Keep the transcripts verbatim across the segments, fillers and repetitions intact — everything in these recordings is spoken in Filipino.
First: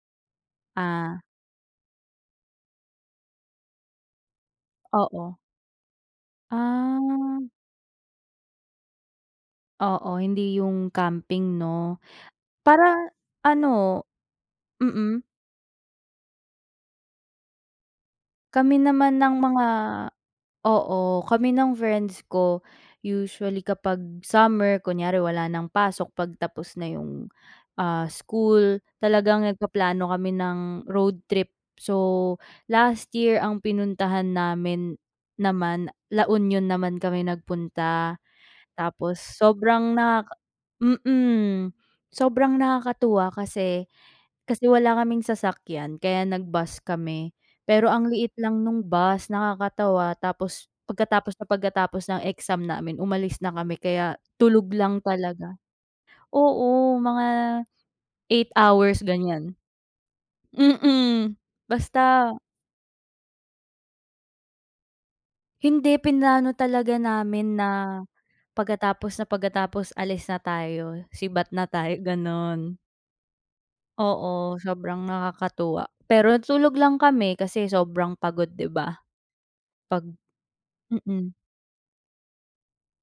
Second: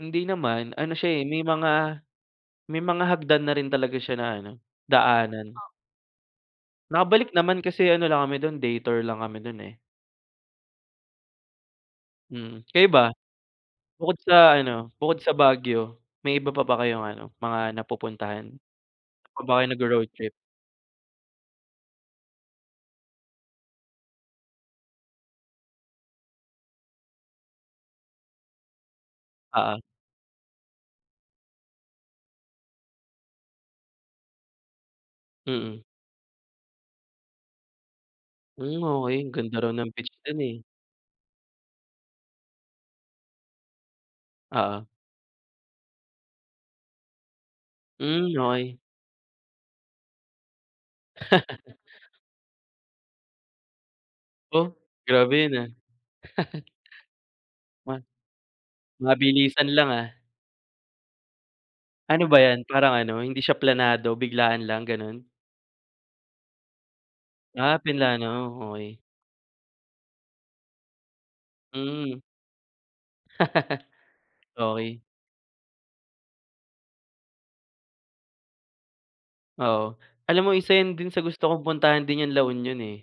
Hindi naman, ano Ah. siya, eh, may mga may mga hagdan na rin talaga siya na ano, Oo. daanan. Nakabalik Ah. naman, kasi ano lang kami do'n day tour lang kami do'n, eh. Oo, hindi 'yung camping 'no, Mm, kayo ba? para, ano Bukod sa ano mm. bukod sa Baguio, may iba pa ba kayong ano, mga napupuntahan? Kami Saan naman ng pa ba mga kayo nagro-road trip? oo, kami ng friends ko usually kapag summer kunyari wala ng pasok, 'pag tapos na 'yung, ah, school, talagang Oo. nagpaplano kami ng road trip. So last year ang pinuntahan namin Mm. naman, La Union naman kami nagpunta. Hmm, Tapos okey, ang ganda raw ng sobrang beach nakaka do'n, eh. mm, sobrang nakakatuwa kasi kasi Oo. wala kaming sasakyan, kaya nag-bus kami, pero ang Hmm, liit lang okey. nung bus nakakatawa. Tapos pagkatapos na pagkatapos ng exam namin, umalis na kami, kaya tulog Oh, lang grabe 'yun, talaga. ah. Oo, mga Wan eight hours ganiyan, mabilisan lang, ah. mm, Ano basta. ba 'yan, parang ano, hindi siya planado, biglaan lang, gano'n? Hindi, plinano talaga namin na Ah, plinano, okey. pagkatapos na pagkatapos, alis na tayo, sibat na tayo, Hmm. gano'n. Oo, Okey. sobrang nakakatuwa, pero natulog lang kami, kasi sobrang pagod, 'di ba, Oo, pag alam mo isa 'yan din sa mm. gusto kong puntahan din 'yung La Union 'yun, eh.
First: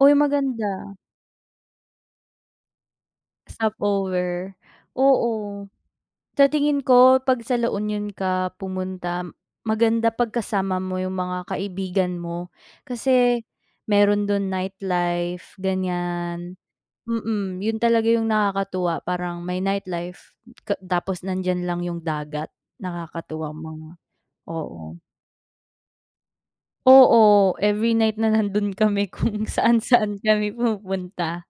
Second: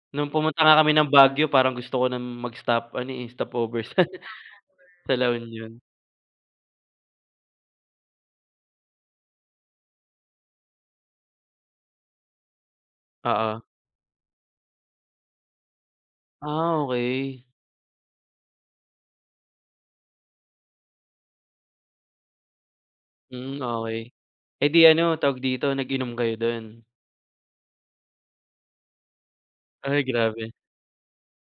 Uy No'ng pumunta nga kami maganda. ng Baguio parang gusto ko ng mag-stop ano, eh, stopover sa Stopover, sa La oo. Union. Sa tingin ko 'pag sa La Union ka pumunta maganda 'pag kasama mo 'yung mga kaibigan mo, kasi Oo. meron do'n nightlife ganiyan, Ah, okey. mm, 'yun talaga 'yung nakakatuwa parang may nightlife ka tapos nandiyan lang 'yung dagat, nakakatuwa Hmm, mga okey. Eh, di oo. ano, tawag dito, nag-inom kayo do'n? Oo, every night na nando'n kami kung Ay, saan-saan grabe. kami pumupunta.